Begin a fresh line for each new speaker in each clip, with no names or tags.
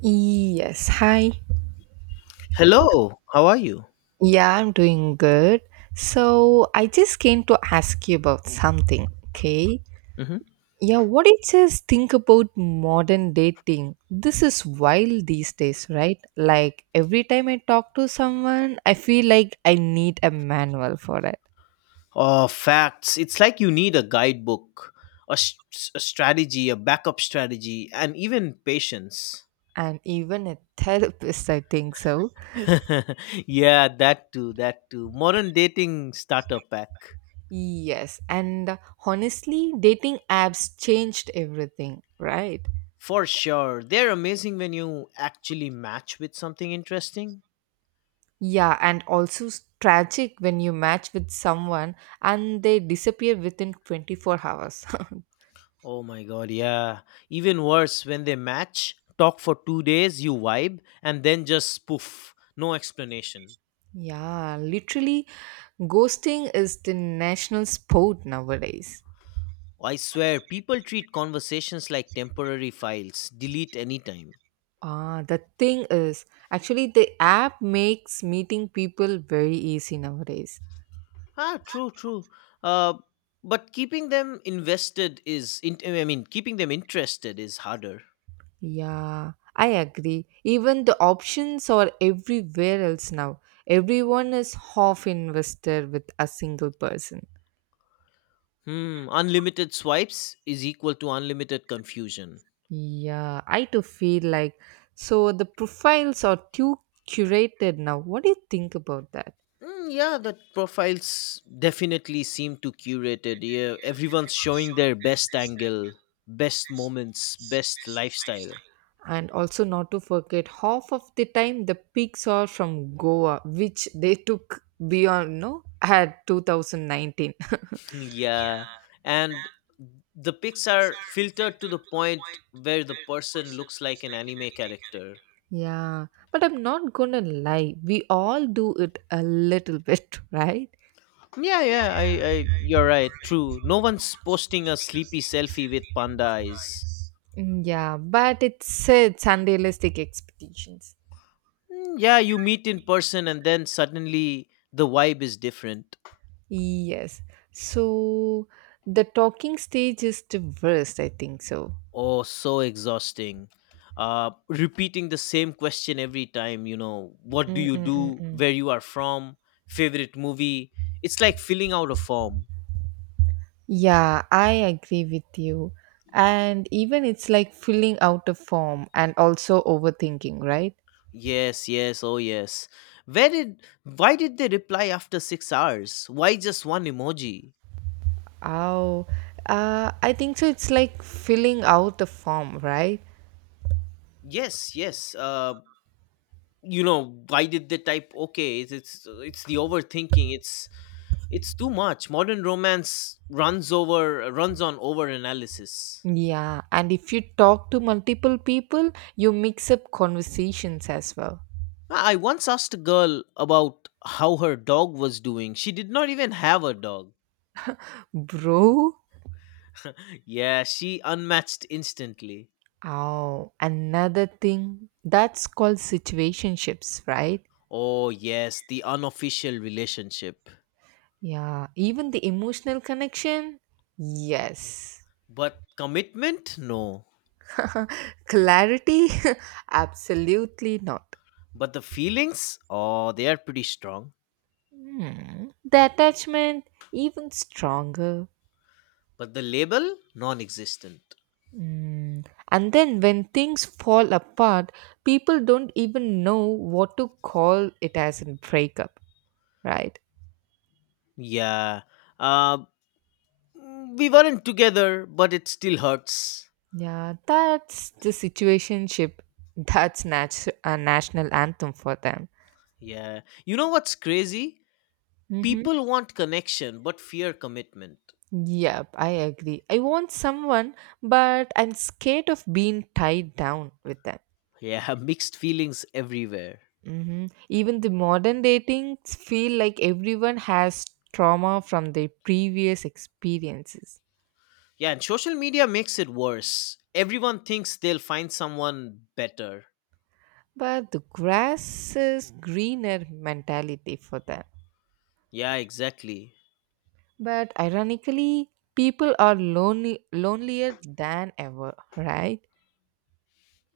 Yes, hi.
Hello, how are you?
Yeah, I'm doing good. So, I just came to ask you about something, okay?
Hmm.
Yeah, what do you just think about modern dating? This is wild these days, right? Like, every time I talk to someone, I feel like I need a manual for it.
Oh, facts. It's like you need a guidebook, a strategy, a backup strategy, and even patience.
And even a therapist, I think so.
Yeah, that too, that too. Modern dating starter pack.
Yes, and honestly, dating apps changed everything, right?
For sure. They're amazing when you actually match with something interesting.
Yeah, and also tragic when you match with someone and they disappear within 24 hours.
Oh my god, yeah. Even worse, when they match, talk for 2 days, you vibe, and then just poof. No explanation.
Yeah, literally, ghosting is the national sport nowadays.
I swear, people treat conversations like temporary files, delete anytime.
Ah, the thing is, actually, the app makes meeting people very easy nowadays.
Ah, true, true. Uh, but keeping them invested is, I mean, keeping them interested is harder.
Yeah, I agree. Even the options are everywhere else now. Everyone is half invested with a single person.
Hmm, unlimited swipes is equal to unlimited confusion.
Yeah, I too feel like so the profiles are too curated now. What do you think about that?
Mm, yeah, that profiles definitely seem too curated. Yeah, everyone's showing their best angle, best moments, best lifestyle.
And also not to forget half of the time the pics are from Goa, which they took beyond no at 2019.
Yeah, and the pics are filtered to the point where the person looks like an anime character.
Yeah. But I'm not gonna lie, we all do it a little bit, right?
Yeah, yeah, I you're right. True. No one's posting a sleepy selfie with panda eyes.
Mm, yeah, but it sets unrealistic expectations.
Mm, yeah, you meet in person and then suddenly the vibe is different.
Yes. So the talking stage is the worst, I think so.
Oh, so exhausting. Repeating the same question every time, what do you do,
Mm-mm-mm-mm.
where you are from, favorite movie. It's like filling out a form.
Yeah, I agree with you. And even it's like filling out a form and also overthinking, right?
Yes, yes, oh yes. Where did why did they reply after 6 hours? Why just one emoji?
Oh, I think so. It's like filling out a form, right?
Yes, yes. Why did they type okay? It's the overthinking. It's too much. Modern romance runs on over analysis.
Yeah, and if you talk to multiple people, you mix up conversations as well.
I once asked a girl about how her dog was doing. She did not even have a dog.
Bro,
Yeah, she unmatched instantly.
oh, another thing that's called situationships, right?
Oh, yes, the unofficial relationship.
Yeah, even the emotional connection? Yes.
But commitment? No.
Clarity? Absolutely not.
But the feelings? Oh, they are pretty strong.
Hmm. The attachment? Even stronger.
But the label? Non existent.
Hmm. And then when things fall apart, people don't even know what to call it as a breakup, right?
Yeah. Uh, we weren't together, but it still hurts.
Yeah, that's the situationship. That's a national anthem for them.
Yeah. You know what's crazy?
Mm-hmm.
People want connection, but fear commitment.
Yep, I agree. I want someone, but I'm scared of being tied down with them.
Yeah, mixed feelings everywhere.
Mm-hmm. Even the modern dating feel like everyone has trauma from their previous experiences.
Yeah, and social media makes it worse. Everyone thinks they'll find someone better.
But the grass is greener mentality for them.
Yeah, exactly.
But ironically, people are lonely, lonelier than ever, right?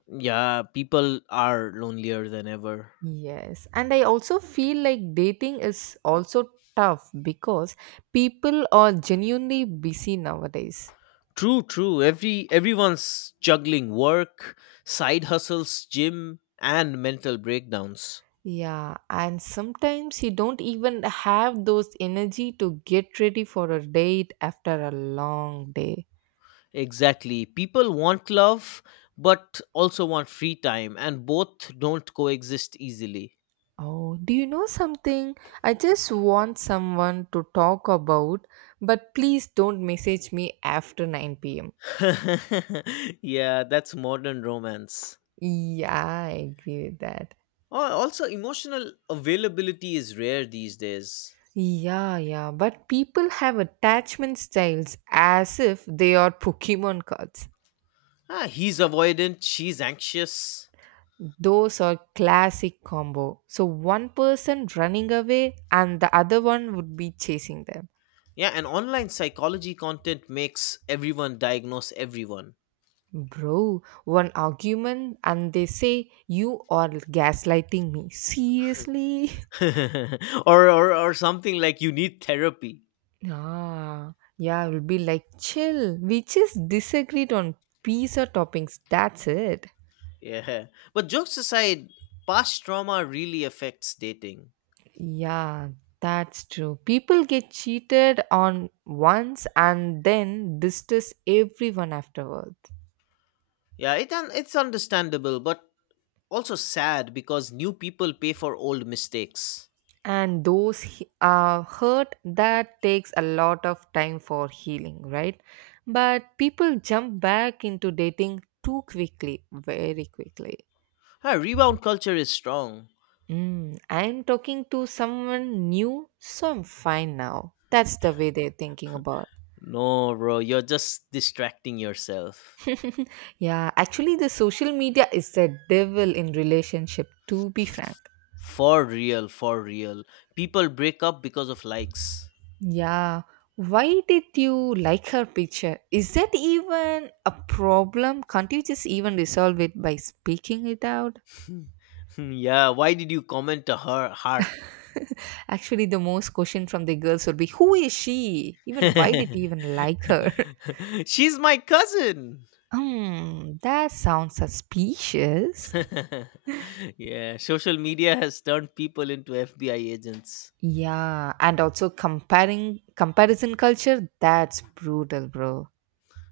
Yeah, people are lonelier than ever.
Yes, and I also feel like dating is also tough because people are genuinely busy nowadays.
True, true. Everyone's juggling work, side hustles, gym, and mental breakdowns.
Yeah, and sometimes you don't even have those energy to get ready for a date after a long day.
Exactly. People want love but also want free time and both don't coexist easily.
Oh, do you know something? I just want someone to talk about, but please don't message me after 9 pm.
Yeah, that's modern romance.
Yeah, I agree with that.
Also, emotional availability is rare these days.
Yeah, yeah, but people have attachment styles as if they are Pokemon cards.
Ah, he's avoidant, she's anxious.
Those are classic combo. So one person running away and the other one would be chasing them.
Yeah, and online psychology content makes everyone diagnose everyone.
Bro, one argument and they say you are gaslighting me. Seriously?
Or something like you need therapy.
Ah, yeah, I will be like chill. We just disagreed on pizza toppings. That's it.
Yeah. But jokes aside, past trauma really affects dating.
Yeah, that's true. People get cheated on once and then distress everyone afterward.
Yeah, it's understandable, but also sad because new people pay for old mistakes.
And those hurt that takes a lot of time for healing, right? But people jump back into dating too quickly, very quickly.
Ah, rebound culture is strong.
Mm, I'm talking to someone new, so I'm fine now. That's the way they're thinking about.
No, bro, you're just distracting yourself.
Yeah, actually, the social media is the devil in relationship, to be frank.
For real, for real. People break up because of likes.
Yeah, why did you like her picture? Is that even a problem? Can't you just even resolve it by speaking it out?
Yeah, why did you comment a heart?
Actually, the most question from the girls would be who is she? Even why did you even like her?
She's my cousin.
Hmm, that sounds suspicious.
Yeah, social media has turned people into FBI agents.
Yeah, and also comparing comparison culture, that's brutal, bro.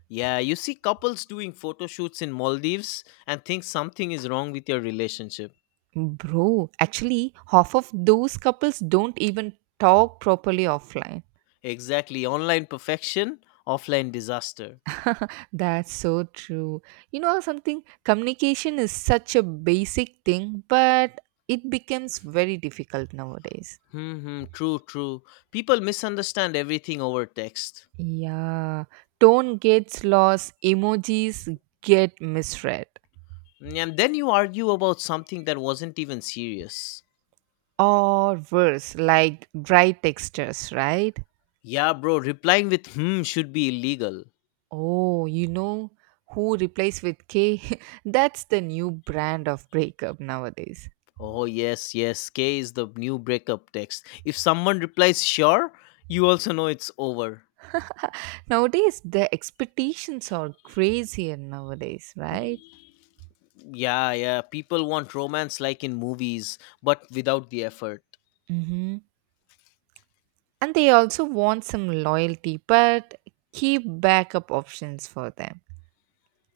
Yeah, you see couples doing photo shoots in Maldives and think something is wrong with your relationship.
Bro, actually, half of those couples don't even talk properly offline.
Exactly, online perfection, offline disaster.
That's so true. You know something? Communication is such a basic thing, but it becomes very difficult nowadays.
Hmm, true, true. People misunderstand everything over text.
Yeah, tone gets lost, emojis get misread,
Mm, and then you argue about something that wasn't even serious.
or worse, like dry textures, right?
Yeah, bro, replying with hmm should be illegal.
Oh, you know who replaces with K? That's the new brand of breakup nowadays.
Oh, yes, yes. K is the new breakup text. If someone replies, sure, you also know it's over.
Nowadays, the expectations are crazier nowadays, right?
Yeah, yeah. People want romance like in movies, but without the effort.
Mm-hmm. And they also want some loyalty, but keep backup options for them.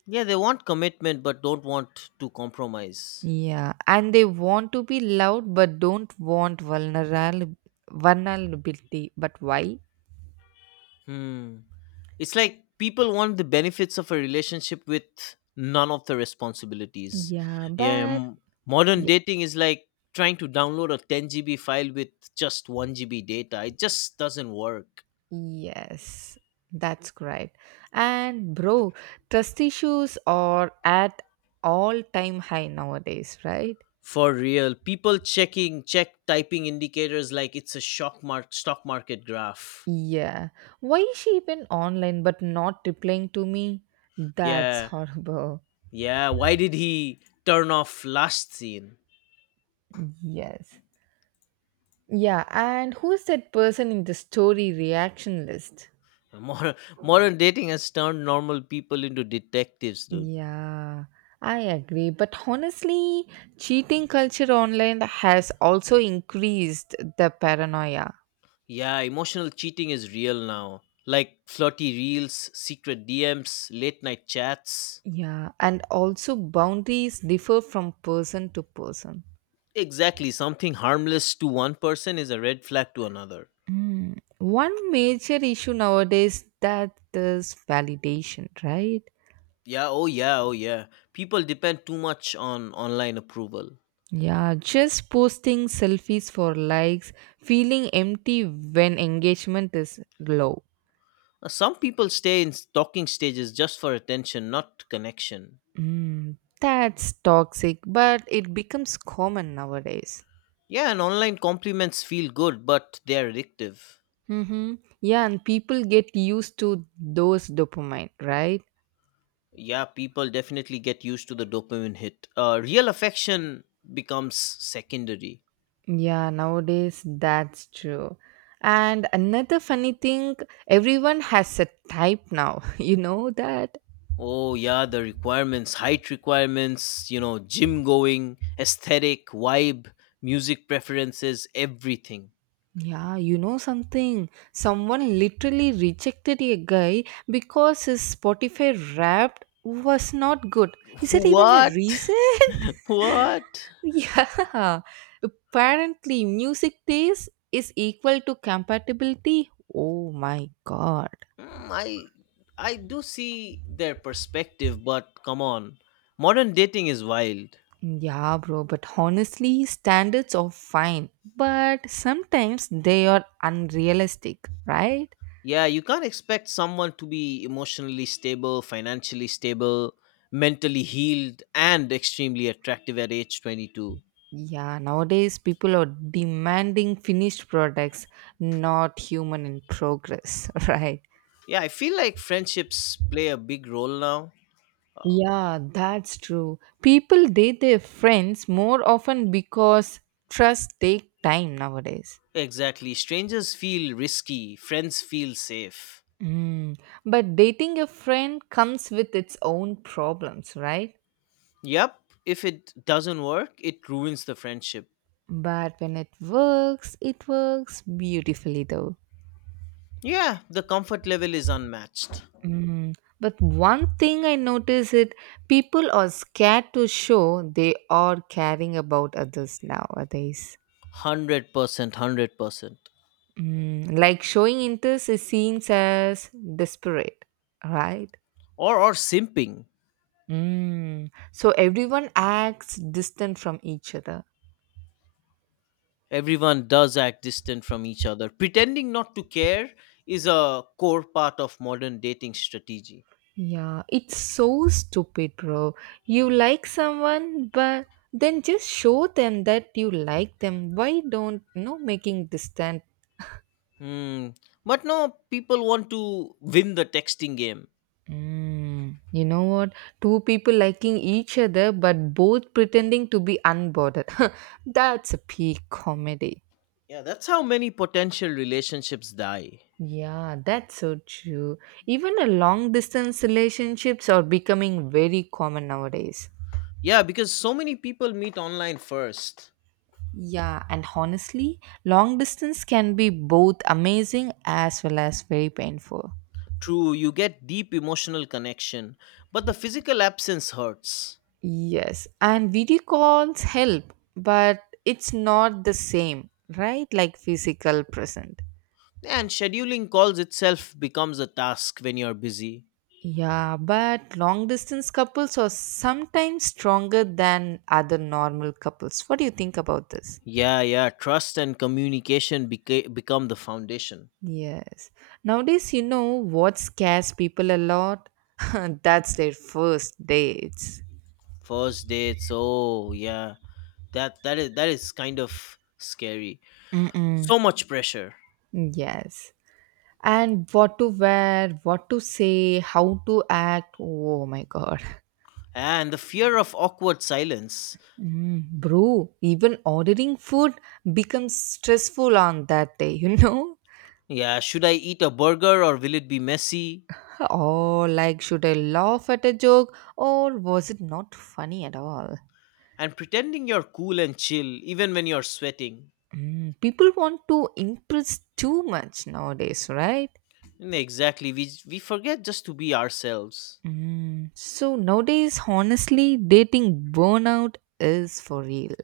Yeah, they want commitment, but don't want to compromise.
Yeah, and they want to be loved, but don't want vulnerability. But why?
Hmm. It's like people want the benefits of a relationship with none of the responsibilities.
Yeah,
Yeah,
but
modern
Ye-
dating is like trying to download a 10 GB file with just 1 GB data. It just doesn't work.
yes, that's great. And bro, trust issues are at all time high nowadays, right?
For real, people check typing indicators like it's a shock mark stock market graph.
Yeah. Why is she even online but not replying to me? That's
Yeah,
horrible.
yeah. Why did he turn off last scene?
Yes. Yeah, and who's that person in the story reaction list?
Modern, modern dating has turned normal people into detectives, dude.
Yeah, I agree. But honestly, cheating culture online has also increased the paranoia.
Yeah, emotional cheating is real now. Like flirty reels, secret DMs, late night chats.
Yeah, and also boundaries differ from person to person.
Exactly, something harmless to one person is a red flag to another.
Mm. One major issue nowadays that is validation, right?
Yeah, oh yeah, oh yeah. People depend too much on online approval.
Yeah, just posting selfies for likes, feeling empty when engagement is low.
Some people stay in talking stages just for attention, not connection.
Mm, that's toxic, but it becomes common nowadays.
Yeah, and online compliments feel good, but they're addictive.
Mm-hmm. Yeah, and people get used to those dopamine, right?
Yeah, people definitely get used to the dopamine hit. Real affection becomes secondary.
Yeah, nowadays that's true. And another funny thing, everyone has a type now. You know that?
Oh, yeah, the requirements, height requirements, gym going, aesthetic, vibe, music preferences, everything.
Yeah, you know something? Someone literally rejected a guy because his Spotify rap was not good. Is that even a
What?
reason?
What?
Yeah. Apparently, music taste is equal to compatibility. Oh my god.
Mm, I do see their perspective, but come on, modern dating is wild.
Yeah, bro, but honestly, standards are fine, but sometimes they are unrealistic, right?
Yeah, you can't expect someone to be emotionally stable, financially stable, mentally healed, and extremely attractive at age 22.
Yeah, nowadays people are demanding finished products, not human in progress, right?
Yeah, I feel like friendships play a big role now.
Yeah, that's true. People date their friends more often because trust take time nowadays.
Exactly. Strangers feel risky, friends feel safe.
Mm. But dating a friend comes with its own problems, right?
Yep, if it doesn't work, it ruins the friendship.
But when it works beautifully though.
Yeah, the comfort level is unmatched.
Mm. But one thing I notice it people are scared to show they are caring about others nowadays.
100%. 100%.
Mm. Like showing interest is seen as desperate, right?
Or simping.
Mm. So everyone acts distant from each other.
Everyone does act distant from each other, pretending not to care is a core part of modern dating strategy.
Yeah, it's so stupid, bro. You like someone, but then just show them that you like them. Why don't you know making distant.
Hmm. But no, people want to win the texting game.
Mm, you know what? Two people liking each other but both pretending to be unbothered. That's a peak comedy.
Yeah, that's how many potential relationships die.
Yeah, that's so true. Even a long distance relationships are becoming very common nowadays.
Yeah, because so many people meet online first.
Yeah, and honestly, long distance can be both amazing as well as very painful.
True, you get deep emotional connection, but the physical absence hurts.
Yes, and video calls help, but it's not the same, right? Like physical present.
And scheduling calls itself becomes a task when you're busy.
Yeah, but long distance couples are sometimes stronger than other normal couples. What do you think about this?
Yeah, yeah. Trust and communication become the foundation.
Yes. Nowadays, you know what scares people a lot? That's their first dates.
First dates. Oh, yeah. That is kind of scary.
Mm-mm.
So much pressure
Yes. And what to wear, what to say, how to act. Oh my god.
and the fear of awkward silence.
Mm, bro, even ordering food becomes stressful on that day, you know?
Yeah, should I eat a burger or will it be messy?
Oh, like should I laugh at a joke or was it not funny at all?
And pretending you're cool and chill even when you're sweating.
Mm, people want to impress too much nowadays, right?
Mm, exactly. We forget just to be ourselves.
Mm, so nowadays, honestly, dating burnout is for real.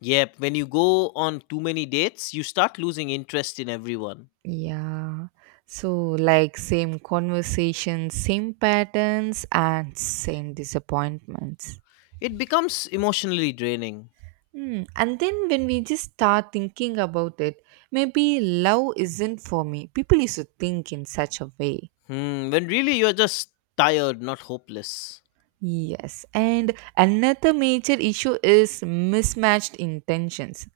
Yep, when you go on too many dates, you start losing interest in everyone.
Yeah. So, like, same conversations, same patterns, and same disappointments.
It becomes emotionally draining.
Hmm. And then, when we just start thinking about it, maybe love isn't for me. People used to think in such a way.
Hmm, when really you're just tired, not hopeless.
Yes, and another major issue is mismatched intentions.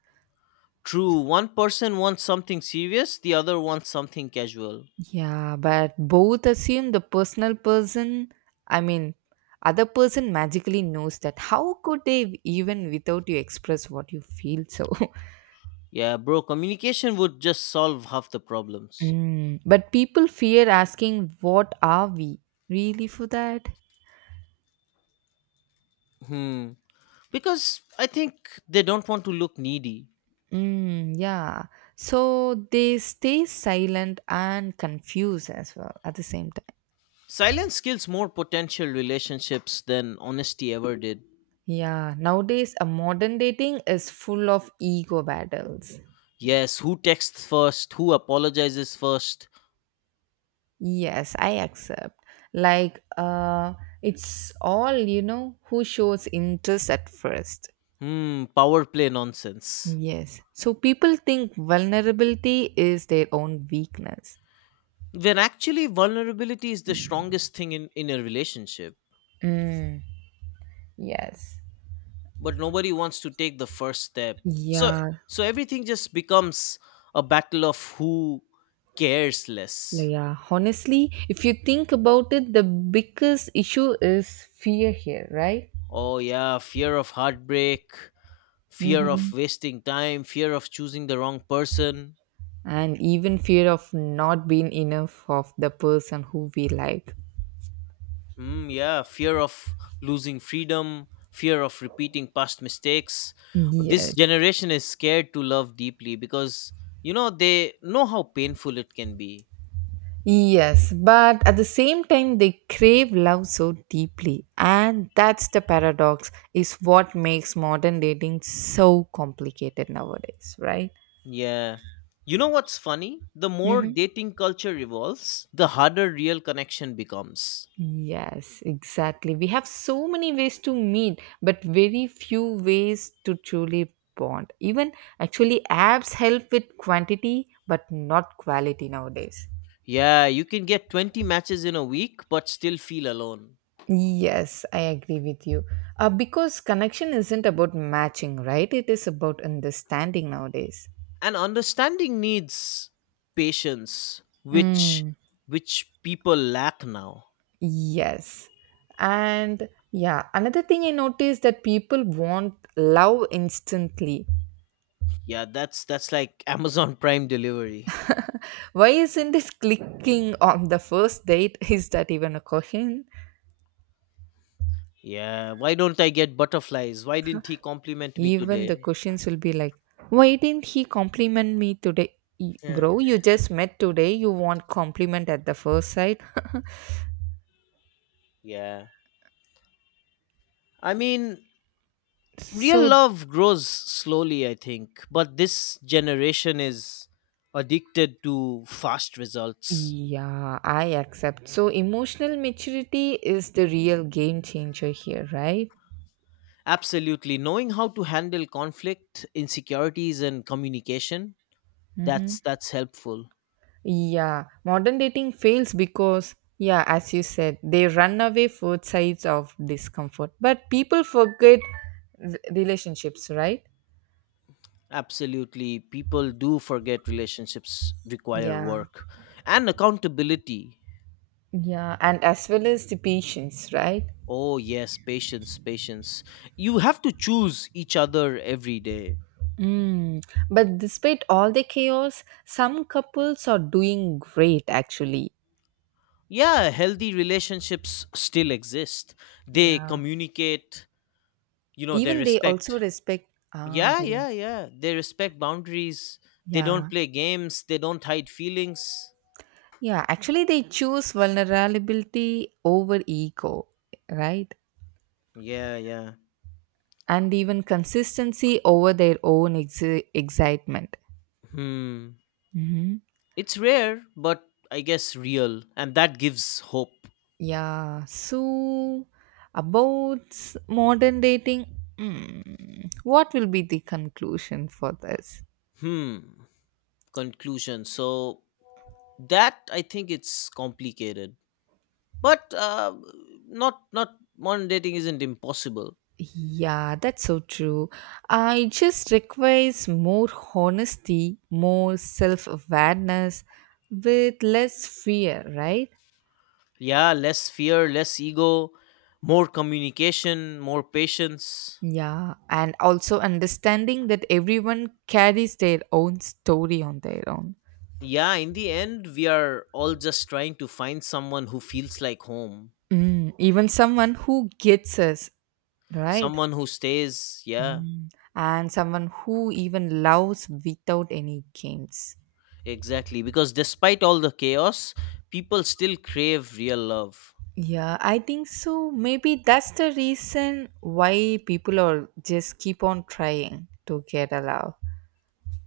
True, one person wants something serious, the other wants something casual.
Yeah, but both assume the person, I mean, other person magically knows that. How could they even without you express what you feel so?
Yeah, bro, communication would just solve half the problems.
Mm, but people fear asking, what are we really for that?
Hmm, because I think they don't want to look needy.
Mm, yeah. So they stay silent and confused as well at the same time.
Silence kills more potential relationships than honesty ever did.
Yeah, nowadays a modern dating is full of ego battles.
Yes, who texts first, who apologizes first?
Yes, I accept. Like it's all, you know, who shows interest at first.
Hmm, power play nonsense.
Yes. So people think vulnerability is their own weakness.
When actually vulnerability is the strongest thing in a relationship.
Mm, yes.
But nobody wants to take the first step, so
Yeah,
so everything just becomes a battle of who cares less.
yeah. Honestly, if you think about it, the biggest issue is fear here, right?
Oh yeah, fear of heartbreak, fear of
Hmm.
wasting time, fear of choosing the wrong person.
And even fear of not being enough of the person who we like.
Mm, yeah, fear of losing freedom, fear of repeating past mistakes. This
Yes.
generation is scared to love deeply because they know how painful it can be.
Yes, but at the same time, they crave love so deeply, and that's the paradox, is what makes modern dating so complicated nowadays, right?
Yeah. You know what's funny? The more
Hmm.
dating culture evolves, the harder real connection becomes.
Yes, exactly. We have so many ways to meet, but very few ways to truly bond. Even actually, apps help with quantity, but not quality nowadays.
Yeah, you can get 20 matches in a week but still feel alone.
Yes, I agree with you. Because connection isn't about matching, right? It is about understanding nowadays.
And understanding needs patience, which
Mm,
which people lack now.
yes. And yeah, another thing I noticed that people want love instantly.
Yeah, that's like Amazon Prime delivery.
Why isn't it clicking on the first date? Is that even a question?
Yeah, why don't I get butterflies? Why didn't he compliment me
Even the
today?
questions will be like, why didn't he compliment me today?
Yeah.
Bro, you just met today. You want compliment at the first sight?
Yeah. I mean, real
So
love grows slowly I think, but this generation is addicted to fast results.
yeah, I accept. So emotional maturity is the real game changer here, right?
Absolutely, knowing how to handle conflict, insecurities and communication,
Hmm.
that's helpful.
Yeah, modern dating fails because, yeah, as you said, they run away both sides of discomfort. But people forget relationships, right?
Absolutely, people do forget relationships require
Yeah,
work and accountability.
yeah, and as well as the patience, right?
Oh yes, patience, patience, you have to choose each other every day.
Mm. But despite all the chaos, some couples are doing great actually.
Yeah, healthy relationships still exist, they
Yeah,
communicate, you know, they
even they also
respect.
respect. Ah,
Yeah,
they do.
yeah, yeah, they respect boundaries. They don't
Yeah.
play games, they don't hide feelings.
Yeah. Actually, they choose vulnerability over ego, right?
Yeah, yeah.
And even consistency over their own excitement.
Hmm,
Hmm.
it's rare, but I guess real, and that gives hope.
Yeah. So, about modern dating, mm, what will be the conclusion for this?
Hmm, conclusion, so that I think it's complicated, but not modern dating isn't impossible.
Yeah, that's so true. It just requires more honesty, more self awareness with less fear, right?
Yeah, less fear, less ego, more communication, more patience.
Yeah, and also understanding that everyone carries their own story on their own.
Yeah, in the end we are all just trying to find someone who feels like home.
Mm, even someone who gets us, right?
Someone who stays, yeah.
Mm, and someone who even loves without any games.
Exactly, because despite all the chaos, people still crave real love.
Yeah, I think so. Maybe that's the reason why people are just keep on trying to get a love.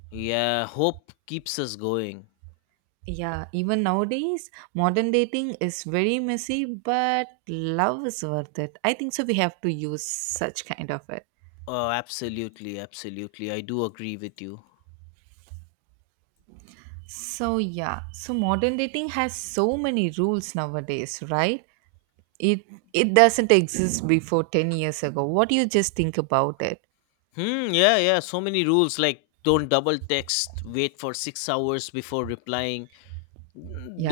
Yeah, hope keeps us going.
Yeah, even nowadays, modern dating is very messy, but love is worth it. I think so. We have to use such kind of it.
Oh absolutely, absolutely, I do agree with you.
So modern dating has so many rules nowadays, right? It it doesn't exist before 10 years ago. What do you just think about it?
Hmm. Yeah. Yeah. So many rules like don't double text. Wait for 6 hours before replying.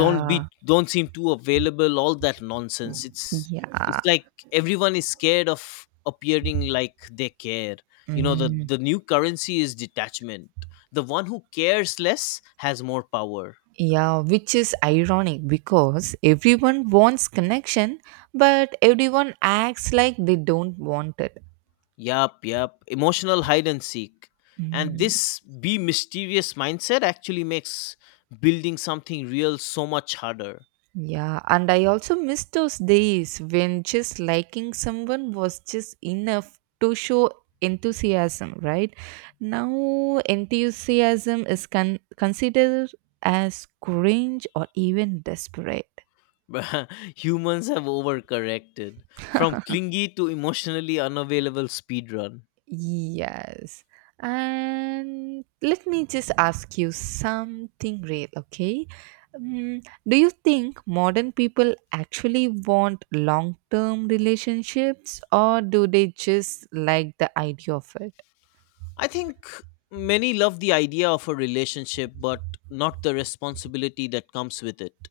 don't be don't seem too available, all that nonsense. It's
yeah.
like everyone is scared of appearing like they care. You know, the
Mm,
the new currency is detachment. The one who cares less has more power.
yeah, which is ironic because everyone wants connection, but everyone acts like they don't want it.
Yup, yup. Emotional hide and seek. And
Mm.
this be mysterious mindset actually makes building something real so much harder.
Yeah, and I also miss those days when just liking someone was just enough to show enthusiasm, right? Now, enthusiasm is considered as cringe or even desperate.
Bruh, humans have overcorrected from clingy to emotionally unavailable speedrun.
Yes. And let me just ask you something real, okay? Um, do you think modern people actually want long term relationships or do they just like the idea of it?
I think many love the idea of a relationship, but not the responsibility that comes with it.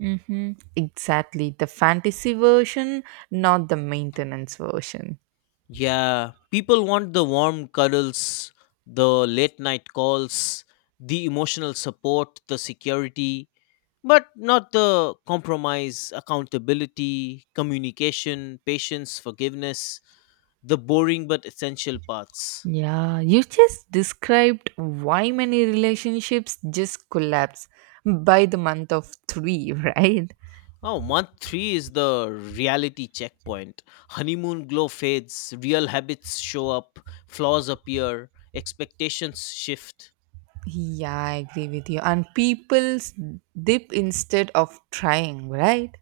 Mm-hmm. Exactly. The fantasy version, not the maintenance version.
Yeah, people want the warm cuddles, the late night calls, the emotional support, the security, but not the compromise, accountability, communication, patience, forgiveness, the boring but essential parts.
Yeah, you just described why many relationships just collapse by the month of three, right?
Oh, month three is the reality checkpoint. Honeymoon glow fades, real habits show up, flaws appear, expectations shift.
Yeah, I agree with you. And people dip instead of trying, right?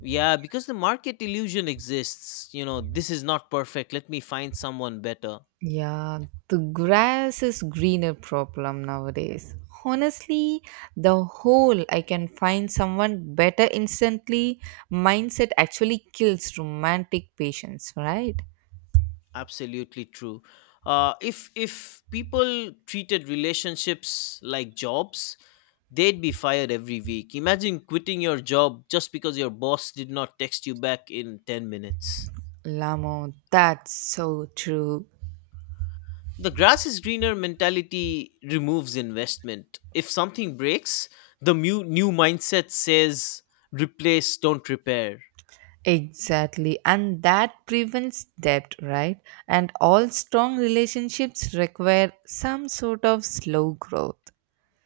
Yeah, because the market illusion exists. You know, this is not perfect. Let me find someone better.
Yeah, the grass is greener problem nowadays. Honestly, the whole I can find someone better instantly mindset actually kills romantic patience, right?
Absolutely true. If people treated relationships like jobs, they'd be fired every week. Imagine quitting your job just because your boss did not text you back in 10 minutes.
Lamo, that's so true.
The grass is greener mentality removes investment. If something breaks, the new mindset says replace, don't repair.
Exactly, and that prevents debt, right? And all strong relationships require some sort of slow growth.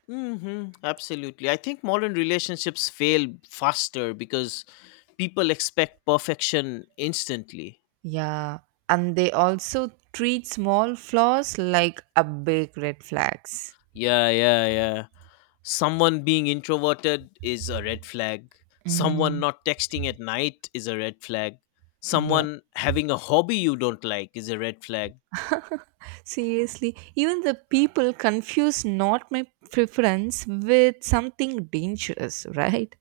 Hmm, absolutely. I think modern relationships fail faster because people expect perfection instantly.
Yeah, and they also treat small flaws like a big red flags.
Yeah, yeah, yeah. Someone being introverted is a red flag. Someone
Mm,
not texting at night is a red flag.
yeah,
Someone having a hobby you don't like is a red flag.
seriously, even the people confuse not my preference with something dangerous, right?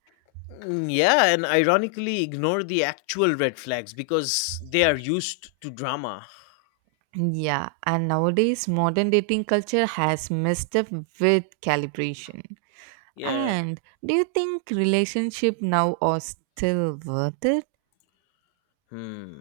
Mm, yeah, and ironically ignore the actual red flags because they are used to drama.
Yeah, and nowadays modern dating culture has messed up with calibration.
Yeah.
And do you think relationship now are still worth it?
Hmm.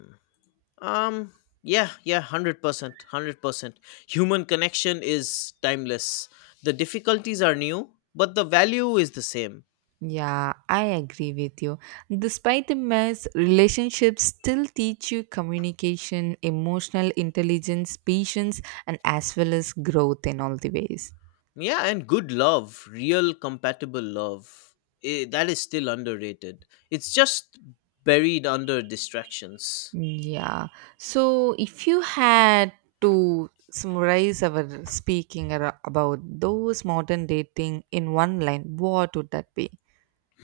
Um yeah, yeah, 100%, 100%. Human connection is timeless. The difficulties are new, but the value is the same.
Yeah, I agree with you. Despite the mess, relationships still teach you communication, emotional intelligence, patience, and as well as growth in all the ways.
Yeah, and good love, real compatible love, that is still underrated. It's just buried under distractions.
Yeah. So, if you had to summarize our speaking about those modern dating in one line, what would that be?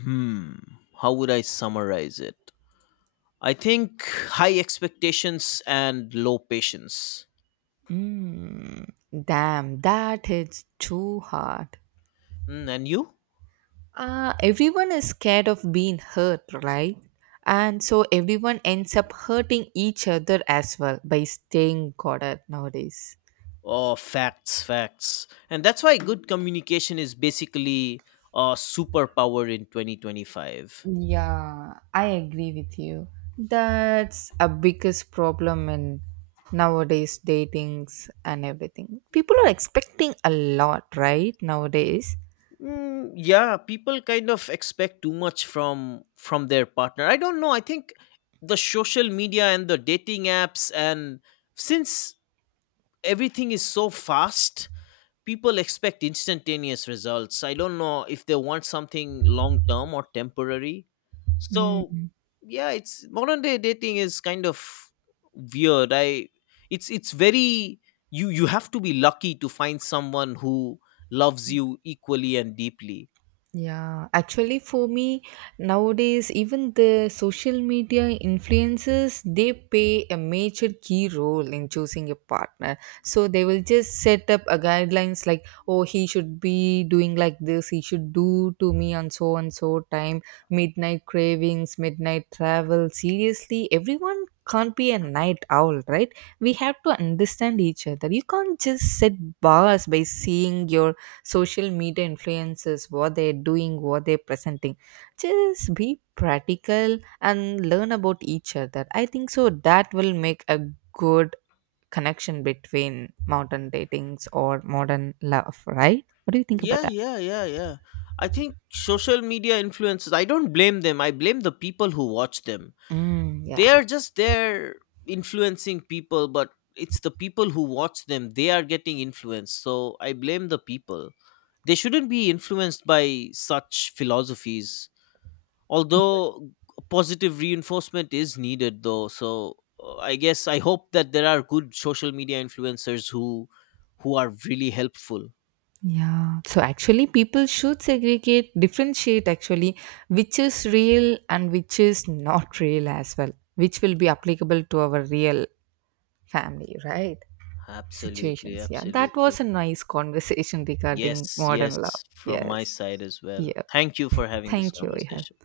Hmm. How would I summarize it? I think high expectations and low patience.
Mm, damn, that hits too hard.
Mm, and you?
Everyone is scared of being hurt, right? And so everyone ends up hurting each other as well by staying guarded nowadays.
Oh, facts, facts. And that's why good communication is basically a superpower in 2025.
Yeah, I agree with you. That's a biggest problem in nowadays datings and everything. People are expecting a lot, right? Nowadays.
Mm, yeah, people kind of expect too much from their partner. I don't know. I think the social media and the dating apps, and since everything is so fast, people expect instantaneous results. I don't know if they want something long term or temporary, so
Mm.
yeah, it's modern day dating is kind of weird. I it's it's very you have to be lucky to find someone who loves you equally and deeply.
Yeah, actually for me nowadays even the social media influencers they play a major key role in choosing a partner. So they will just set up a guidelines like oh he should be doing like this, he should do to me on so and so time, midnight cravings, midnight travel. Seriously, everyone can't be a night owl, right? We have to understand each other. You can't just set bars by seeing your social media influences what they're doing what they're presenting, just be practical and learn about each other. I think so that will make a good connection between modern datings or modern love, right? What do you think about
Yeah,
that?
yeah, yeah, yeah, I think social media influencers, I don't blame them, I blame the people who watch them.
Mm,
They
yeah,
are just there influencing people, but it's the people who watch them, they are getting influenced, so I blame the people. They shouldn't be influenced by such philosophies, although positive reinforcement is needed though, so I guess I hope that there are good social media influencers who are really helpful.
yeah. So actually, people should segregate, differentiate actually, which is real and which is not real as well, which will be applicable to our real family, right?
Absolutely,
Situations. Yeah, that
absolutely.
was a nice conversation regarding
Yes,
modern love.
yes, from my
Yes.
side as well,
Yeah.
thank you for having this
Thank you. Yeah.
conversation.